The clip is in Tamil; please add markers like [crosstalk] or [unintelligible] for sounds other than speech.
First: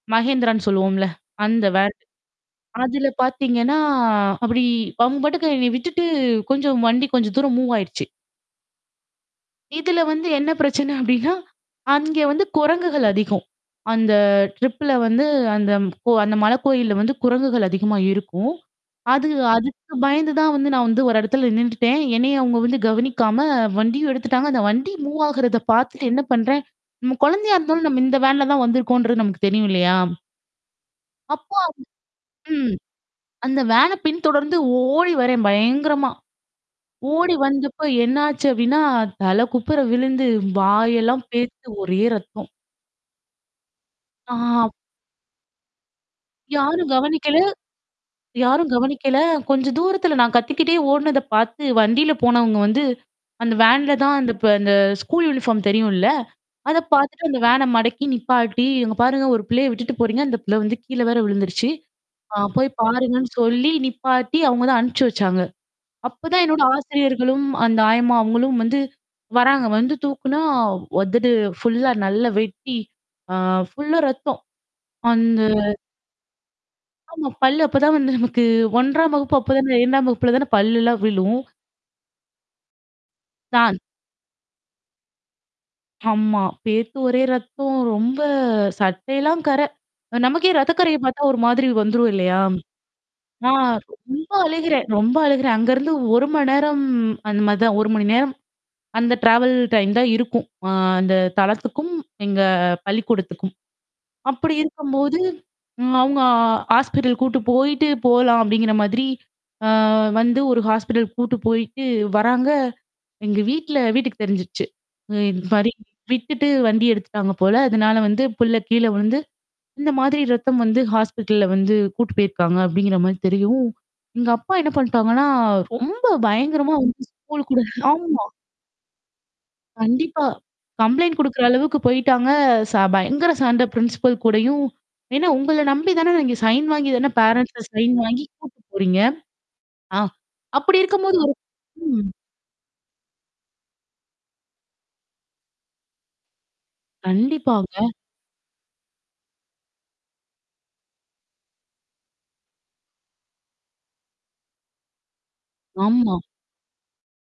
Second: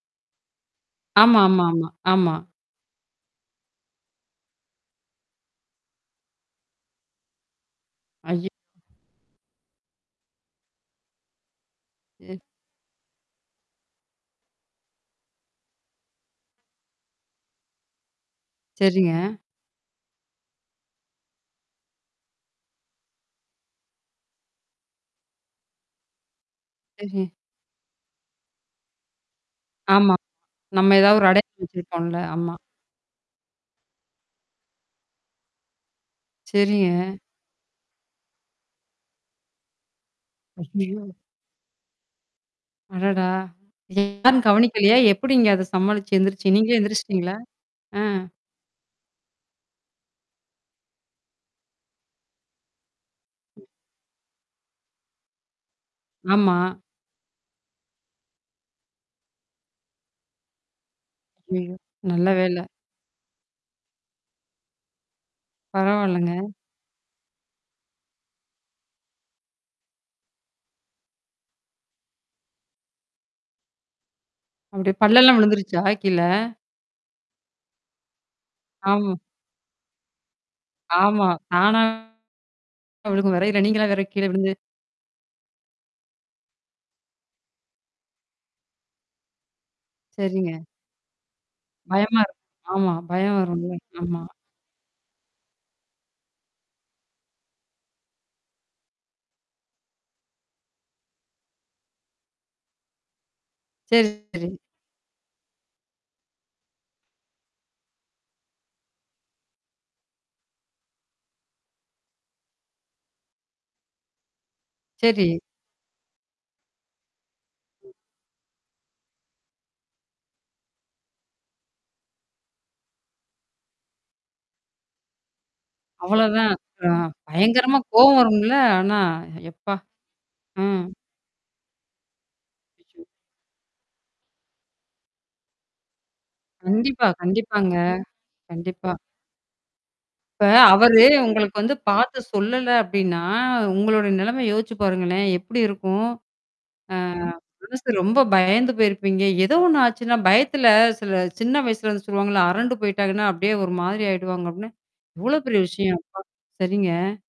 Mahindraன்னு சொல்லுவோம்ல, ஆமா, அந்த ஆமா, ஆமா, வேன். ஆமா. அதுல பாத்தீங்கன்னா அப்படி அவங்க பாட்க்கு என்னை விட்டுட்டு கொஞ்சம் வண்டி கொஞ்ச தூரம் மூவ் ஆயிருச்சு. ஐய இதுல வந்து என்ன பிரச்சனை அப்படின்னா அங்க வந்து குரங்குகள் அதிகம். அந்த ட்ரிப்ல வந்து, அந்த கோ அந்த மலைக்கோயில்ல வந்து குரங்குகள் அதிகமா இருக்கும். சரிங்க. அது அதுக்கு பயந்து தான் வந்து, நான் வந்து ஒரு இடத்துல நின்னுட்டேன். என்னைய அவங்க வந்து கவனிக்காம, வண்டியும் எடுத்துட்டாங்க. அந்த வண்டி மூவ் ஆகுறத பாத்துட்டு என்ன பண்றேன், நம்ம [unintelligible] குழந்தையா இருந்தாலும் நம்ம இந்த வேன்ல தான் வந்திருக்கோம்ன்றது நமக்கு தெரியும் இல்லையா? ஆமா, நம்ம ஏதாவது ஒரு அப்போ அடையாளம் அவங் வெச்சிருகக்கிறோம்ல்ல, ஆமா. ம். அந்த வேனை பின்தொடர்ந்து ஓடி வர்றேன் பயங்கரமா. சரிங்க. ஓடி வந்தப்ப என்னாச்சு அப்படின்னா, தலை குப்புற விழுந்து, அய்யய்யோ! வாயெல்லாம் பேத்து, ஒரே ரத்தம். அடடா! யாரும் ஆ கவனிக்கலையா? எப்படிங்க அது சம்மளிச்சு எந்திரிச்சு நீங்களே யாரும் எந்திரிச்சுட்டீங்களா? கவனிக்கல ஆ. யாரும் கவனிக்கல, கொஞ்ச தூரத்துல நான் கத்திக்கிட்டே ஓடுனத பாத்து வண்டில போனவங்க வந்து, அந்த வேன்ல தான் அந்த ப அந்த ஸ்கூல் யூனிஃபார்ம் தெரியும் இல்ல? ஆமா. அதை பாத்துட்டு அந்த வேனை மடக்கி நிப்பாட்டி, இங்க பாருங்க, ஒரு பிள்ளைய விட்டுட்டு போறீங்க, அந்த பிள்ள வந்து கீழ வேற விழுந்துருச்சு, அய்யய்யோ! நல்ல ஆ, வேலை. போய் பாருங்கன்னு சொல்லி நிப்பாட்டி அவங்க தான் அனுப்பிச்சு வச்சாங்க. பரவாயில்லங்க. அப்பதான் என்னோட ஆசிரியர்களும் அந்த ஆயம்மா அவங்களும் வந்து வர்றாங்க. வந்து தூக்குனா உதடு ஃபுல்லா நல்லா வெட்டி, அ, ஃபுல்லா ரத்தம். அப்படி பல்லெல்லாம் அந்த விழுந்துருச்சா கீழ? ஆமா, பல்லு அப்பதான் வந்து நமக்கு ஆம். 1ம் வகுப்பு, அப்பதான் 2ம் வகுப்புல தான பல்லெல்லாம் ஆமா. விழும். தானா விழுகும் வரையில, தான் நீங்களா வேற கீழே விழுந்து ஆமா, பேத்து ஒரே ரத்தம். ரொம்ப சட்டையெல்லாம் கரை. நமக்கே செரிங்க. ரத்தக்கரைய பாத்தா ஒரு மாதிரி வந்துரும் பயமா இல்லையா? இருக்கும், ஆமா. பயம் நான் வரும்ல? ஆமா. ரொம்ப அழுகிறேன், ரொம்ப அழுகிறேன் அங்கேருந்து 1 மணி நேரம் அந்த மாதிரிதான். 1 மணி நேரம் அந்த ட்ராவல் டைம் தான் இருக்கும். ஆ, அந்த தளத்துக்கும் எங்க பள்ளிக்கூடத்துக்கும். செரி, செரி. அப்படி இருக்கும்போது, அவங்க, ஆ ஹாஸ்பிட்டல் கூட்டு போயிட்டு போகலாம் அப்படிங்கிற மாதிரி ஆ, வந்து ஒரு ஹாஸ்பிட்டல் கூட்டு போயிட்டு வர்றாங்க, எங்க வீட்ல வீட்டுக்கு தெரிஞ்சிருச்சு. செரி. இந்த மாதிரி விட்டுட்டு வண்டி எடுத்துட்டாங்க போல, அதனால வந்து பிள்ளை கீழே விழுந்து, இந்த மாதிரி ரத்தம் வந்து ஹாஸ்பிட்டல்ல வந்து கூட்டு போயிருக்காங்க அப்படிங்கிற மாதிரி தெரியவும் எங்க அப்பா என்ன பண்ணிட்டாங்கன்னா, ரொம்ப அவ்ளோதான், பயங்கரமா ஆ, வந்து, ஸ்கூல் கூட பயங்கரமா கோவம் ஆமா. வரும்ல? ஆனா, எப்பா! கண்டிப்பா. ம். கம்ப்ளைண்ட் குடுக்குற அளவுக்கு போயிட்டாங்க. ச ஐயோ! பயங்கர சண்ட பிரின்சிபல் கூடயும். ஏன்னா, உங்கள நம்பிதானே நீங்க சைன் வாங்கி கண்டிப்பா, தானே பேரன்ட்ஸிட்ட கண்டிப்பாங்க, சைன் வாங்கி கூட்டிட்டு கண்டிப்பா. போறீங்க ஆ, இப்ப அப்படி அவரு இருக்கும்போது, ஒரு உங்களுக்கு வந்து ம். பார்த்து சொல்லல அப்படின்னா, உங்களோட நிலைமை யோசிச்சு பாருங்களேன், எப்படி இருக்கும்? ஆ. மனசு கண்டிப்பாங்க. ரொம்ப பயந்து போயிருப்பீங்க. ஏதோ ஒண்ணு ஆச்சுன்னா, பயத்துல சில சின்ன வயசுல அது சொல்லுவாங்கல்ல, அரண்டு போய்ட்டாங்கன்னா அப்படியே ஒரு மாதிரி ஆயிடுவாங்க அப்படின்னு, எவ்ளோ பெரிய விஷயம்! ஆமா. அப்பா! சரிங்க.